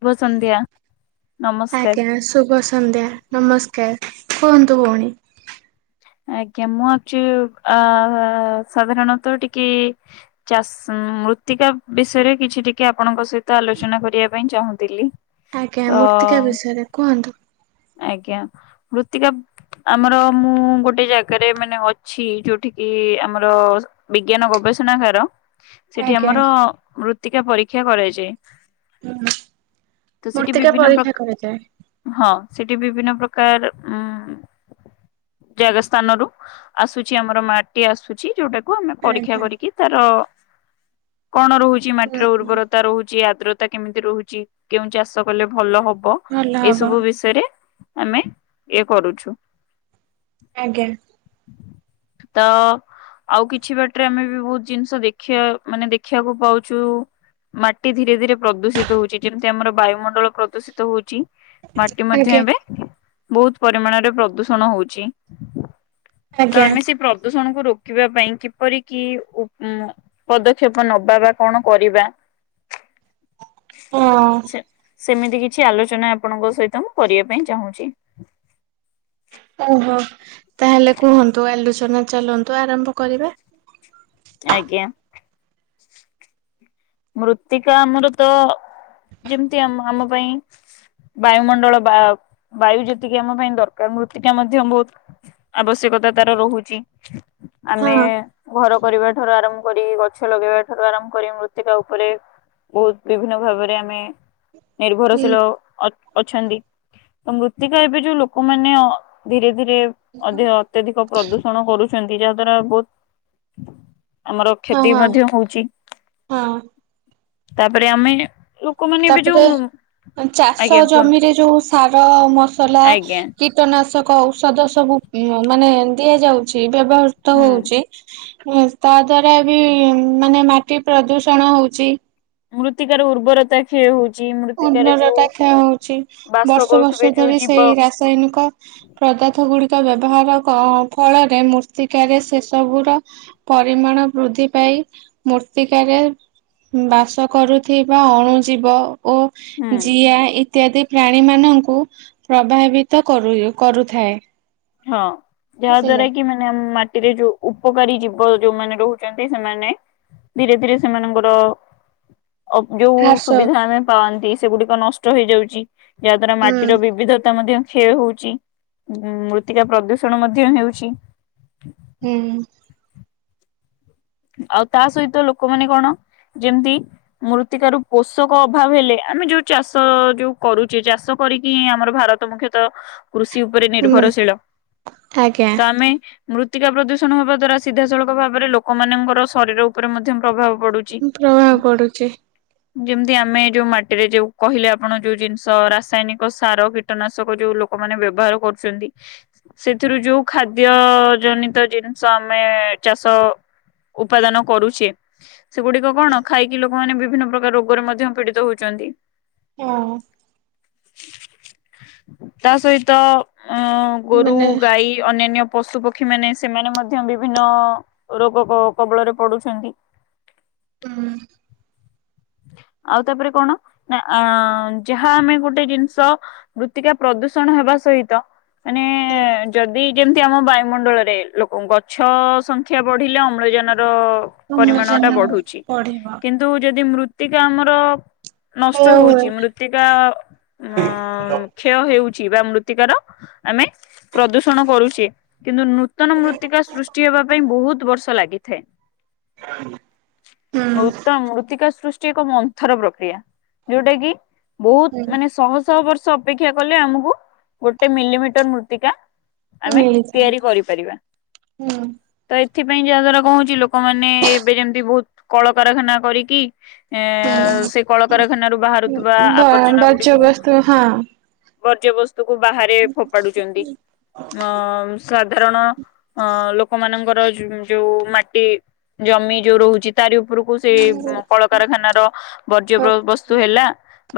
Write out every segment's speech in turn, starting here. ଶୁଭ ସନ୍ଧ୍ୟା ନମସ୍କାର। ଆଜ୍ଞା ଶୁଭ ସନ୍ଧ୍ୟା ନମସ୍କାର। କୁହନ୍ତୁ ଭଉଣୀ। ଆଜ୍ଞା ମୁଁ ଆଛି ଅ ସାଧାରଣତଃ ଟିକେ ଚାଷ ମୃତ୍ତିକା ବିଷୟରେ କିଛି ଟିକେ ଆପଣଙ୍କ ସହିତ ଆଲୋଚନା କରିବା ପାଇଁ ଚାହୁଁଥିଲି। ତ ଆଜ୍ଞା ମୂର୍ତ୍ତିକା ବିଷୟରେ କୁହନ୍ତୁ। ଆଜ୍ଞା ମୃତ୍ତିକା ଆମର ମୁଁ ଗୋଟେ ଜାଗାରେ ମାନେ ଅଛି ଯୋଉଠି କି ଆମର ବିଜ୍ଞାନ ଗବେଷଣାଗାର ସେଠି ଆଜ୍ଞା ଆମର ମୃ ମୃତିକା ପରୀକ୍ଷା କରାଯାଏ। ହୁଁ ତ ସେଠି ମୂର୍ତ୍ତିକା ବିଭିନ୍ନ ପ୍ରକ ପରୀକ୍ଷା କରାଯାଏ। ହଁ ସେଠି ବିଭିନ୍ନ ପ୍ରକାର ଉ ଜାଗା ସ୍ଥାନରୁ ଆସୁଛି ଆମର ମାଟି ଆସୁଛି ଯୋଉଟା ଆମେ ପରୀକ୍ଷା ଆଜ୍ଞା। କରିକି ତାର କଣ ରହୁଛି ହୁଁ ମାଟିର ଉର୍ବରତା ରହୁଛି ଉଦ୍ରତା କେମିତି ରହୁଛି କେଉଁ ଚାଷ କଲେ ଭଲ ହ ବ ଭଲ ଏ ହବ ସବୁ ବିଷୟ ଆମେ ଏ କରୁଛୁ। ଆଜ୍ଞା ତ ଆଉ କିଛି ବାଟରେ ଆମେ ବି ବହୁତ ଜିନିଷ ଦେଖିବା ମାନେ ଦେଖିବାକୁ ପାଉଛୁ ମାଟି ଧୀରେ ଧୀରେ ପ୍ରଦୂଷିତ ହଉଛି। ଯେମିତି ଆମର ବାୟୁମଣ୍ଡଳ ପ୍ରଦୂଷିତ ହଉଛି। ମା ମଧ୍ୟ ଆଜ୍ଞା ଏବେ ବହୁତ ପରିମାଣରେ ପ୍ରଦୂଷଣ ହଉଛି। ତ ଆଜ୍ଞା ଆମେ ସେ ପ୍ରଦୂଷ ଜଣ ଙ୍କୁ ରୋକିବା ପାଇଁ କିପରି କି ଉପ୍ ଉଁ ପଦକ୍ଷେପ ନବା ବା କଣ କରିବା। ହଁ। ସେ ସେମିତି କିଛି ଆଲୋଚନା ଆପଣଙ୍କ ସହିତ କରିବା ପାଇଁ ଚାହୁଁଛି। ଓହୋ। ତାହେଲେ କୁହନ୍ତୁ ଆଲୋଚ ତନେ ଚାଲନ୍ତୁ ଆରମ୍ଭ କରିବା। ଆଜ୍ଞା ମୃତ୍ତିକା ଆମର ତ ଯେମିତି ଆମ ଆମ ପାଇଁ ବାୟୁମଣ୍ଡଳ ବା ବାୟୁ ଯେତିକି ଆମ ପାଇଁ ଦରକାର ମୃତ୍ତିକା ମଧ୍ୟ ବହୁତ ଆବଶ୍ୟକତା ତାର ରହୁଛି ଆମେ ହଁ ଘର କରିବା ଠାରୁ ଆରମ୍ଭ କରି ଗଛ ଲଗେଇବା ଠାରୁ ଆରମ୍ଭ କରି ମୃ ଏ ତା ଉପରେ ବହୁତ ବିଭିନ୍ନ ଭାବରେ ଆମେ ହୁଁ ନିର୍ଭରଶୀଳ ଅ ଅଛନ୍ତି ତ ମୃତ୍ତିକା ଏବେ ଯୋଉ ଲୋକମାନେ ଅ ଧୀରେ ଧିରେ ଅଧିକ ଅତ୍ୟଧିକ ପ୍ରଦୂଷଣ କରୁ ଛନ୍ତି ଯାହାଦ୍ଵାରା ବହୁତ ଆମର ହଁ କ୍ଷତି ହଁ ମଧ୍ୟ ହଉଛି ହଁ ତାପରେ ଆମେ ଲୋକମାନେ ଏବେ ତାପରେ ଯୋଉ ଚାଷ ଆଜ୍ଞା କୁହନ୍ତୁ ଜମିରେ ଯୋଉ ସାର ମସଲା ଆଜ୍ଞା କୀଟନାଶ କ ଔଷଧ ସବୁ ଉଁ ମାନେ ଦିଆଯାଉଛି ବ୍ୟବହୃତ ହୁଁ ହଉଛି ହୁଁ ତା ଦ୍ଵାରା ବି ମାନେ ମାଟି ପ୍ରଦୂଷଣ ହଉଛି ମୃତ୍ତିକା ର ଉର୍ବରତା କ୍ଷୟ ହଉଛି ମୃତ୍ତିକାରେ ଯୋଉ ଉର୍ବରତା କ୍ଷୟ ହଉଛି ବାସ ବର୍ଷ କରୁଥିବେ ବର୍ଷ ଯୋଉ ଧରି ଜୀବ ସେଇ ରାସାୟନିକ ପଦାର୍ଥ ଗୁଡି କ ବ୍ୟବହାର କ ଫଳରେ ମୃର୍ତ୍ତିକାରେ ସେସବୁ ର ପରିମାଣ ବୃଦ୍ଧି ପାଇ ମୃର୍ତ୍ତିକାରେ ବାସ କରୁଥିବା ଅଣୁ ଜୀବ ଓ ହୁଁ ଜିଆ ଇତ୍ୟାଦି ପ୍ରାଣୀ ମାନଙ୍କୁ ପ୍ରଭାବିତ କରୁ କରୁଥାଏ ହଁ ଯାହା ଦ୍ଵାରା ବୁଝିଲେ। କି ମାନେ ଆମ ମାଟିରେ ଯୋଉ ଉପକାରୀ ଜୀବ ଯୋଉମାନେ ରହୁଛନ୍ତି ସେମାନେ ଧୀରେ ଧୀରେ ସେମାନଙ୍କର [unintelligible] ଯୋଉ ଘାସ ସୁବିଧା ଆମେ ପାଆନ୍ତି। ସେଗୁଡିକ ନଷ୍ଟ ହେଇଯାଉଛି। ଯା ଦ୍ଵାରା ହୁଁ। ମାଟିର ବିବିଧତା ମଧ୍ୟ କ୍ଷୟ ହଉଛି ମୃତ୍ ମୃତ୍ତିକା ପ୍ରଦୂଷଣ ମଧ୍ୟ ହେଉଛି। ହୁଁ। ଆଉ ତା ସହିତ ଲୋକମାନେ କଣ ଯେମିତି ମୃତ୍ତିକାରୁ ପୋଷକ ଅଭାବ ହେଲେ ଆମେ ଯୋଉ ଚାଷ ଯୋଉ କରୁଛେ ଚାଷ କରିକିି ହିଁ ଆମର ଭାରତ ମୁଖ୍ୟତଃ କୃଷି ଉପରେ ନିର୍ଭରଶୀଳ ଆଜ୍ଞା ତ ଆମେ ମୃତ୍ତିକା ପ୍ରଦୂଷଣ ହବା ଦ୍ଵାରା ସିଧାସଳଖ ଭାବରେ ଲୋକ ଲୋକମାନଙ୍କର ଶରୀର ଉପରେ ମଧ୍ୟ ପଡୁଛି। ପ୍ରଭାବ ପଡୁଛି। ଯେମିତି ଆମେ ଯୋଉ ମାଟିରେ ଯୋଉ କହିଲେ ଆପଣ ଯୋଉ ଜିନିଷ ରାସାୟନିକ ସାର କୀଟନାଶକ ଯୋଉ ଲୋକମାନେ ବ୍ୟବହାର କରୁଛନ୍ତି ସେଥିରୁ ଯୋଉ ଖାଦ୍ୟ ଜନିତ ଜିନିଷ ଆମେ ଚାଷ ଉପାଦାନ କରୁଛେ ସେଗୁଡିକ କଣ ଖାଇକି ଲୋକ ଲୋକମାନେ ବିଭିନ୍ନ ପ୍ରକାର ରୋଗରେ ମଧ୍ୟ ପୀଡିତ ହଉଛନ୍ତି। ହଁ। ତା ସହିତ ଅ ଗୋରୁ ମାନେ ଗାଈ ଅନ୍ୟାନ୍ୟ ପଶୁ ପକ୍ଷୀ ମାନେ ସେମାନେ ମଧ୍ୟ ବିଭିନ୍ନ ରୋଗ କବଳରେ ପଡୁଛନ୍ତି। ହୁଁ। ଆଉ ତାପରେ କଣ ନା ଯାହା ଆମେ ଗୋଟେ ଜିନିଷ ମୃତ୍ତିକା ପ୍ରଦୂଷଣ ହେବା ସହିତ ମାନେ ଯଦି ଯେମିତି ଆମ ବାୟୁମଣ୍ଡଳରେ ଲୋକ ଗଛ ସଂଖ୍ୟା ବଢିଲେ ଅମ୍ଳଜାନ ପରିମାଣ ଅମ୍ଳଜାନ ଟା ବଢୁଛି ବଢିବ। କିନ୍ତୁ ଯଦି ମୃ ଟିକେ ଆମର ନଷ୍ଟ ହୁଁ ହଉଛି ହୁଁ। ମୃତ୍ତିକା ଉ କ୍ଷୟ ହେଉଛି। ଥିବା ମୃତ୍ତିକାର ଆମେ ପ୍ରଦୂଷଣ କରୁଛେ। କିନ୍ତୁ ନୂତନ ମୃତ୍ତିକା ସୃଷ୍ଟି ହେବା ପାଇଁ ବହୁତ ବର୍ଷ ଲାଗେ। ହେ। ମୃତ ମୃତ୍ତିକା ସୃଷ୍ଟି ଏକ ମନ୍ଥର ପ୍ରକ୍ରିୟା ଯୋଉଟା କି ବହୁତ ମାନେ ଶହ ଶହ ବର୍ଷ ଅପେକ୍ଷା କଲେ ଆମକୁ ଗୋଟେ ମିଲିମିଟର ମୃତ୍ତିକା ଆମେ ମିଳିଥାଏ ତିଆରି କରିପାରିବା ହୁଁ। ତ ଏଥିପାଇଁ ଯାହାଦ୍ଵାରା କହୁଛି ଲୋକମାନୋନେ ଏବେ ଯେମତି ବହୁତ କଳକାରଖାନା କରିକି? ଏ ସେ କଳକାରଖାନାରୁ ବାହାରୁଥିବା ବ ଆବର୍ଜନା ଗୁଡିକୁ ବର୍ଜ୍ୟବସ୍ତୁ ହଁ। ବର୍ଜ୍ୟବସ୍ତୁ କୁ ବାହାରେ ଫୋପାଡୁଛନ୍ତି ଅ ସାଧାରଣ ଅ ଲୋକମାନଙ୍କର ଯୋଉ ମାଟି ଜମି ଯୋଉ ରହୁଛି। ତାରି ଉପରକୁ ସେ କଳ କାରଖାନା ର ବର୍ଜ୍ୟ ହୁଁ। ବସ୍ତୁ ହେଲା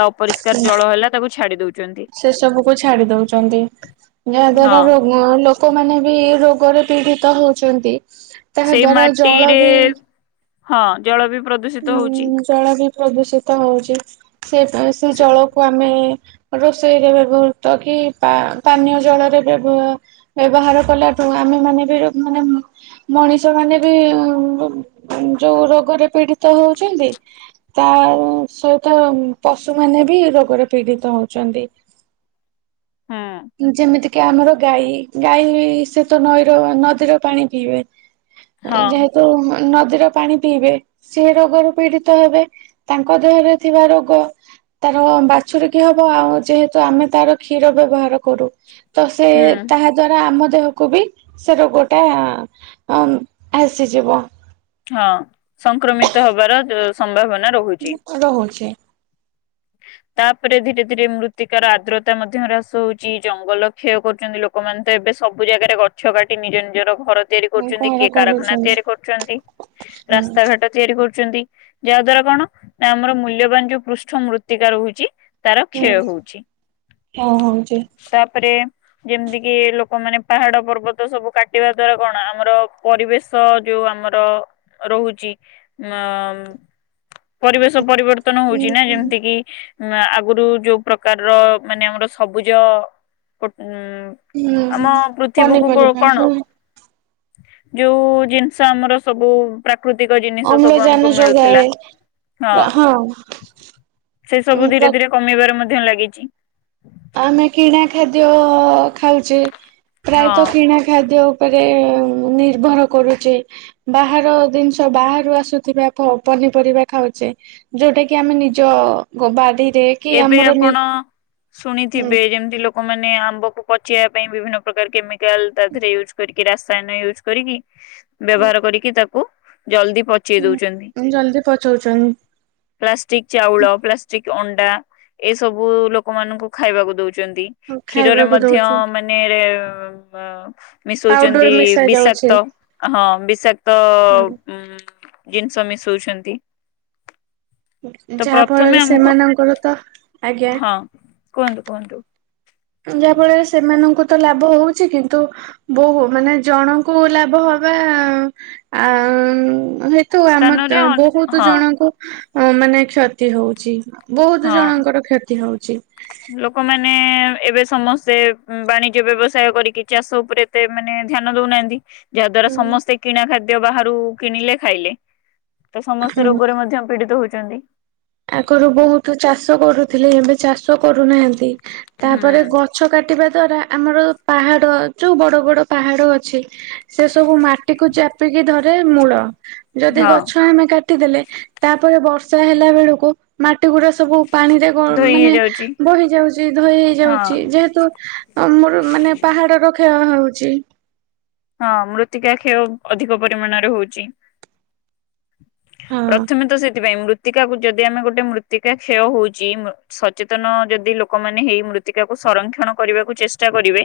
ବା ଅପରିଷ୍କାର ଜଳ ହେଲା ତାକୁ ଛାଡି ଦଉଛନ୍ତି ସେ ସବୁକୁ ଛାଡି ଦଉଛନ୍ତି। ଯାହା ହଁ। ଦ୍ଵାରା ରୋଗ ଲୋକମାନେ ବି ରୋଗରେ ପୀଡିତ ହଉଛନ୍ତି। ତାହା ସେଇ ଦ୍ଵାରା ଜଳ ମାଟିରେ ହଁ ଜଳ ବି? ପ୍ରଦୂଷିତ ହଉଛି ହୁଁ ଜଳ ବିି? ପ୍ରଦୂଷିତ ହଉଛି। ସେ ସେ ଜଳକୁ ଆମେ ରୋଷେଇରେ ବ୍ୟବହୃତ କି ପାନୀୟ ଜଳରେ ବ୍ୟବ ବ୍ୟବହାର କଲାଠୁ ଆମେମାନେ ବି ମାନେ ମଣିଷ ମାନେ ବି ଯୋଉ ରୋଗରେ ପୀଡିତ। ହଉଛନ୍ତି ତା ସହିତ ପଶୁମାନେ ବି ରୋଗରେ ପୀଡିତ ହଉଛନ୍ତି। ହୁଁ ଯେମିତି କି ଆମର ଗାଈ ଗାଈ ସେ ତ ନଈର ନଦୀର ପାଣି ପିଇବେ ହଁ ଯେହେତୁ ନଦୀର ପାଣି ପିଇବେ ସେ ରୋଗରୁ ପୀଡିତ ହେବେ ତାଙ୍କ ଦେହରେ ଥିବା ରୋଗ ତାର ବାଛୁରିକି ହବ ଆଉ ଯେହେତୁ ଆମେ ତାର କ୍ଷୀର ବ୍ୟବହାର କରୁ। ତ ସେ ହୁଁ ତାହା ଦ୍ଵାରା ଆମ ଦେହକୁ ବି ସେ ରୋଗଟା ଆସିଯିବ। ହଁ ସଂକ୍ରମିତ ହବାର ଯୋଉ ସମ୍ଭାବନା ରହୁଛି। ରହୁଛି। ତାପରେ ଧୀରେ ଧୀରେ ମୃତ୍ତିକାର ଆର୍ଦ୍ରତା ମଧ୍ୟ ହ୍ରାସ ହଉଛି ଜଙ୍ଗଲ କ୍ଷୟ କରୁଛନ୍ତି ଲୋକମାନେ ତ ଏବେ ସବୁ ଜାଗାରେ ଗଛ କାଟି ନିଜ ନିଜର ଘର ତିଆରି ଆଉ କରୁଛନ୍ତି କଣ କିଏ କାରଖାନା କରୁଛନ୍ତି? ତିଆରି କରୁଛନ୍ତି ହୁଁ ରାସ୍ତା ଘାଟ ତିଆରି କରୁଛନ୍ତି। ଯାହା ଦ୍ଵାରା କଣ ନା ଆମର ମୂଲ୍ୟବାନ ଯୋଉ ପୃଷ୍ଟ ମୃତ୍ୟୁ ତିକା ରୋହୁଚି। ତାର ହୁଁ କ୍ଷୟ ହଉଛି ହଁ ହଉଛି। ତାପରେ ଯେମିତି କିି ଲୋକମାନେ ପାହାଡ ପର୍ବତ ସବୁ କାଟିବା ଦ୍ଵାରା କଣ ଆମର ପରିବେଶ ଯୋଉ ଆମର ରୋହୁଚି ଉ ପରିବେଶ ପରିବର୍ତ୍ତନ ହୁଁ ହଉଛି ନା ଯେମିତି କିି? ଆଗରୁ ଯୋଉ ପ୍ରକାରର ମାନେ ଆମର ସବୁଜ ଉୁଁ ହୁଁ ଆମ ପୃଥିବୀକୁ ପନିପରିବା କଣ? ହଁ ଯୋଉ ଜିନିଷ ଆମର ସବୁ ପ୍ରାକୃତିକ ଜିନିଷ ସବୁ ଆମକୁ ଅମ୍ଲଜାନ ମିଳୁଥିଲା ଯୋଗଏ ହଁ। ସେ ସବୁ ପ୍ର ଧୀରେଧୀରେ କମି ମଧ୍ୟ ଲାଗିଚି। ଆମେ କିଣା ଖାଦ୍ୟ ଖାଉଛେ। ହଁ। ପ୍ରାୟତଃ କିଣା ଖାଦ୍ୟ ଉପରେ ନିର୍ଭର କରୁଚେ ବାହାର ଜିନିଷ ବାହାରୁ ଆସୁଥିବା ପନିପରିବା ଖାଉଛେ ଯୋଉଟା କି ଆମେ ନିଜ ବାଡ଼ି ଦେକି ଏବେ ଆମର ଆପଣ ଶୁଣିଥିବେ ଯେମତି ଲୋକ ଲୋକମାନେ ଆମ୍ବକୁ ପଚେଇବା ପାଇଁ ବିଭିନ୍ନ ପ୍ରକାର କେମି କେମିକାଲ ୟୁଜ କରିକି କି ରାସାୟନ ୟୁଜ୍ କରିକି ବ୍ୟବହାର କରିକି ତାକୁ କୁ ଜଲଦି ପଚେଇ ହୁଁ ଦଉଛନ୍ତି ଜଲଦି ପଚଉଛନ୍ତି ପ୍ଲାଷ୍ଟିକ ଚାଉଳ ପ୍ଲାଷ୍ଟିକ ଅନ ଏ ସବୁ ଲୋକମାନଙ୍କୁ ଖାଇବାକୁ ଦୋଉଚ ଦଉଛନ କ୍ଷୀରରେ ଖାଇବାକୁ ମଧ୍ୟ ଦଉଛୁ। ମାନେ ହଁ। ପାଉଡର ମିଶଉଛନ୍ତି ମିଶା ଯାଉଛି ବିଷାକ୍ତ ହଁ ବିଷାକ୍ତ ହୁଁ ଜିନିଷ ମିଶଉଛନ୍ତି। ତ ଯାହା ପ୍ରଥମେ ଫଳରେ ଆମକୁ ସେମାନଙ୍କ ହଁ କୁହନ୍ତୁ କୁହନ୍ତୁ। ଯାହା ଫଳରେ ସେମାନଙ୍କୁ ତ ଲାଭ ହଉଛି କିନ୍ତୁ ବହୁ ମାନେ ଜଣଙ୍କୁ ଲାଭ ହବା ଆ ହେତୁ ଆମ ସ୍ଥାନରେ ବହୁତ ହଁ ଜଣଙ୍କୁ ହ ମାନେ କ୍ଷତି ହଉଛି। ବହୁତ ହଁ ଜଣଙ୍କର କ୍ଷତି ହଉଛି। ଲୋକମାନେ ଏବେ ସମସ୍ତେ ବାଣିଜ୍ୟ ବ୍ୟବସାୟ କରିକି ଚାଷ ଉପରେ ଏତେ ମାନେ ଧ୍ୟାନ ଦଉନାହାନ୍ତି ଯାହାଦ୍ଵାରା ସମସ୍ତେ କିଣା ଖାଦ୍ୟ ବାହା କିଣିଲେ ଖାଇଲେ। ତ ସମସ୍ତ ହୁଁ ରୋଗରେ ମଧ୍ୟ ପୀଡିତ ହଉଛି ଛନ୍ତି ଆଗରୁ ବହୁତ ଚାଷ କରୁଥିଲେ ଏବେ ଚାଷ କରୁନାହାନ୍ତି। ତାପରେ ହୁଁ ଗଛ କାଟିବା ଦ୍ୱାରା ଆମର ପାହାଡ଼ ଯେଉଁ ବଡ଼ ବଡ଼ ପାହାଡ଼ ଅଛି। ସେ ସବୁ ମାଟି କୁ ଚାପିକି ଧର ରେ ମୂଳ ଯଦି ହଁ ଗଛ ଆମେ କା କାଟି ଦେଲେ ତାପରେ ବର୍ଷା ହେଲା ବେଳ କୁ ମାଟି ଗୁଡା ସବୁ ପାଣିରେ ଗ ଧୋଇ ମାନେ ହେଇଯାଉଛି ବହି ଯାଉଛି ଧୋଇ ହେଇ ହଁ ଯାଉଛି ଯେହେତୁ ଆମର ମାନେ ପାହାଡ ର ହଁ ହଉଛି। ହଁ ମୃତ୍ତିକା କ୍ଷୟ ଅଧିକ ପରିମାଣରେ ହଉଛି। ହଁ। ପ୍ରଥମେ ତ ସେଥିପାଇଁ ମୃ ମୃତ୍ତିକାକୁ ଯଦି ଆମେ ଗୋଟେ ମୃତ୍ତିକା କ୍ଷୟ ହଉଛି ମୁ ସଚେତନ ଯଦି ଲୋକମାନେ ହେଇ ମୃତ୍ତିକାକୁ ସଂରକ୍ଷଣ କରିବାକୁ ଚେଷ୍ଟା କରିବେ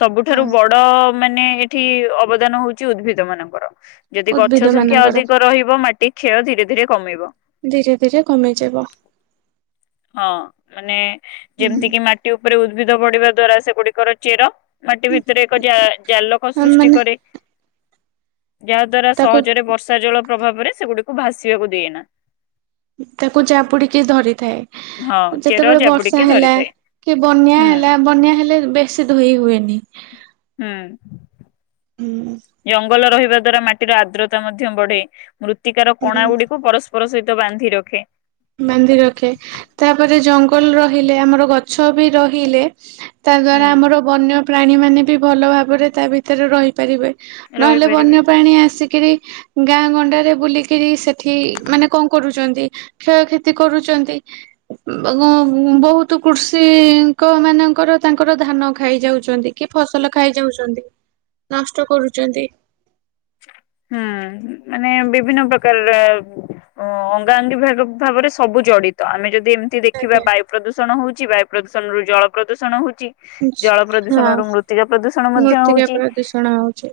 ସବୁଠାରୁ ହଁ। ବଡ ମାନେ ଏଠି ଅବଦାନ ହଉଛି ଉଦ୍ଭିଦ ମାନଙ୍କର। ଯଦି ଉଦ୍ଭିଦ ଗଛ ସଂଖ୍ୟା ମାନଙ୍କର ଅଧିକ ରହିବ ମାଟି କ୍ଷୟ ଧିରେ ଧିରେ କମିବ। ଧିରେ ଧିରେ କମିଯିବ। ହଁ ମାନେ ଯେମିତି କି ମାଟି ଉପରେ ଉ ଉଦ୍ଭିଦ ବଢିବା ଦ୍ଵାରା ସେଗୁଡିକର ଚେର ମାଟି ଭିତରେ ଏକା ଜା ଜାଲୋକ ସୃଷ୍ଟି ମାନେ କରେ। ଯାହାଦ୍ୱାରା ତାକୁ ସହଜରେ ବର୍ଷା ଜଳ ପ୍ରଭାବରେ ସେଗୁଡିକୁ ଭାସିଆକୁ ଦିଏ ନା। ତାକୁ ଜାବୁଡିକି ଧରେ। ଥାଏ ହଁ ଚେର ଯେତେବେଳେ ଜାବୁଡିକି ବର୍ଷା ହେଲା ଧରିଥାଏ କି ବନ୍ୟା ହୁଁ। ହେଲା ବନ୍ୟା ହେଲେ ବେଶୀ ଧୋଇ ହୁଏନି। ହୁଁ। ହୁଁ ଜଙ୍ଗଲ ରହିବା ଦ୍ଵାରା ମାଟିର ଆର୍ଦ୍ରତା ମଧ୍ୟ ବଢେ ମୃତ୍ତିକାର କଣା ଗୁଡିକୁ ପରସ୍ ପର ସହିତ ବାନ୍ଧି ରଖେ। ବାନ୍ଧି ରଖେ ତାପରେ ଜଙ୍ଗ ଲ ରହିଲେ ଆମର ଗଛ ବି ରହିଲେ ତା ହୁଁ ଦ୍ଵାରା ଆମର ବନ୍ୟ ପ୍ରାଣୀମାନେ ବି ଭଲ ଭାବରେ ତା ଭିତରେ ରହିପାରିବେ ନହେଲେ ରହିପାରିବେ ବନ୍ୟପାଣୀ ଆସି କିରି ଗାଁ ଗଣ୍ଡାରେ ବୁଲିକିରି ସେଠି ମାନେ କଣ କରୁଛନ୍ତି କ୍ଷୟକ୍ଷତି କରୁଛନ୍ତି [unintelligible] ବହୁତ କୃଷିଙ୍କ ମାନଙ୍କର ତାଙ୍କର ଧାନ ଖାଇଯାଉଛନ୍ତି କି ଫସଲ ଖାଇଯାଉଛନ୍ତି ନଷ୍ଟ କରୁଛନ୍ତି ହୁଁ ମାନେ ବିଭିନ୍ନ ପ୍ରକାରରେ ଅଙ୍ଗାଅଙ୍ଗୀ ଭାବେ ଭାବରେ ସବୁ ଜଡିତ ଆମେ ଯଦି ଯେମିତି ଦେଖିବା ଆଜ୍ଞା। ବାୟୁ ପ୍ରଦୂଷଣ ହଉଚି, ବାୟୁ ପ୍ରଦୂଷଣରୁ ଜଳ ପ୍ରଦୂଷଣ ହଉ ଚି ଜଳ ପ୍ରଦୂଷଣରୁ ହଁ ମୃତ୍ତିକା ପ୍ରଦୂଷଣ ମଧ୍ୟ ମୂର୍ତ୍ତିକା ହଉଛି, ପ୍ରଦୂଷଣ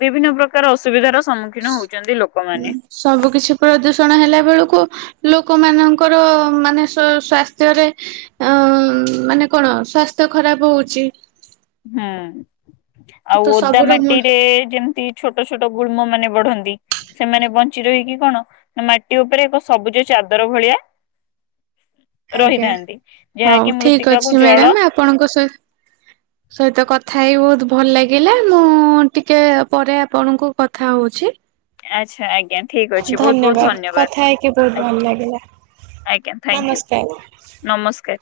ବିଭିନ୍ନ ପ୍ରକାର ଅସୁବିଧାର ସମ୍ମୁ- ସ୍ ସବୁ କିଛି ପ୍ରଦୂଷଣ ହେଲା ବେଳକୁ ଲୋକମାନାନଙ୍କର ମାନେ ସୁ ସ୍ଵାସ୍ଥ୍ୟରେ ଅଁ ମାନେ କଣ ସ୍ଵାସ୍ଥ୍ୟ ଖରାପ ହଉ ଚି ହଁ। ଆଉ ଓଦା ସବୁର ମୂଳ ମାଟିରେ ଯେମତି ଛୋଟ ଛୋଟ ଗୁଳ୍ମ ମାନେ ବଢନ୍ ଏ ସେମାନେ ବଞ୍ଚି ରହିକି କଣ ନା ମାଟି ଉପରେ ଏକ ସବୁଜ ଚାଦର ଭଳିଆ ଆଜ୍ଞା। ରହିଥାନ୍ତି। ଯାହାକି ହଉ ଠିକ ମୃତ୍ତିକାକୁ ଅଛି ଜଳ ମ୍ୟାଡାମ ଆପଣଙ୍କ ସହି ସହିତ କଥା ହେଇ ବହୁତ ଭଲ ଲାଗିଲା ମୁଁ ଟିକେ ପରେ ଆପଣଙ୍କୁ କଥା ହଉଛି। ଆଚ୍ଛା ଆ ଧନ୍ୟବାଦ କଥା ହେଇକି ବହୁତ ଆଜ୍ଞା ଭଲ ଲାଗିଲା ଆଜ୍ଞା ଥ୍ୟାଙ୍କୟୁ ନମସ୍କାର। ନମସ୍କାର।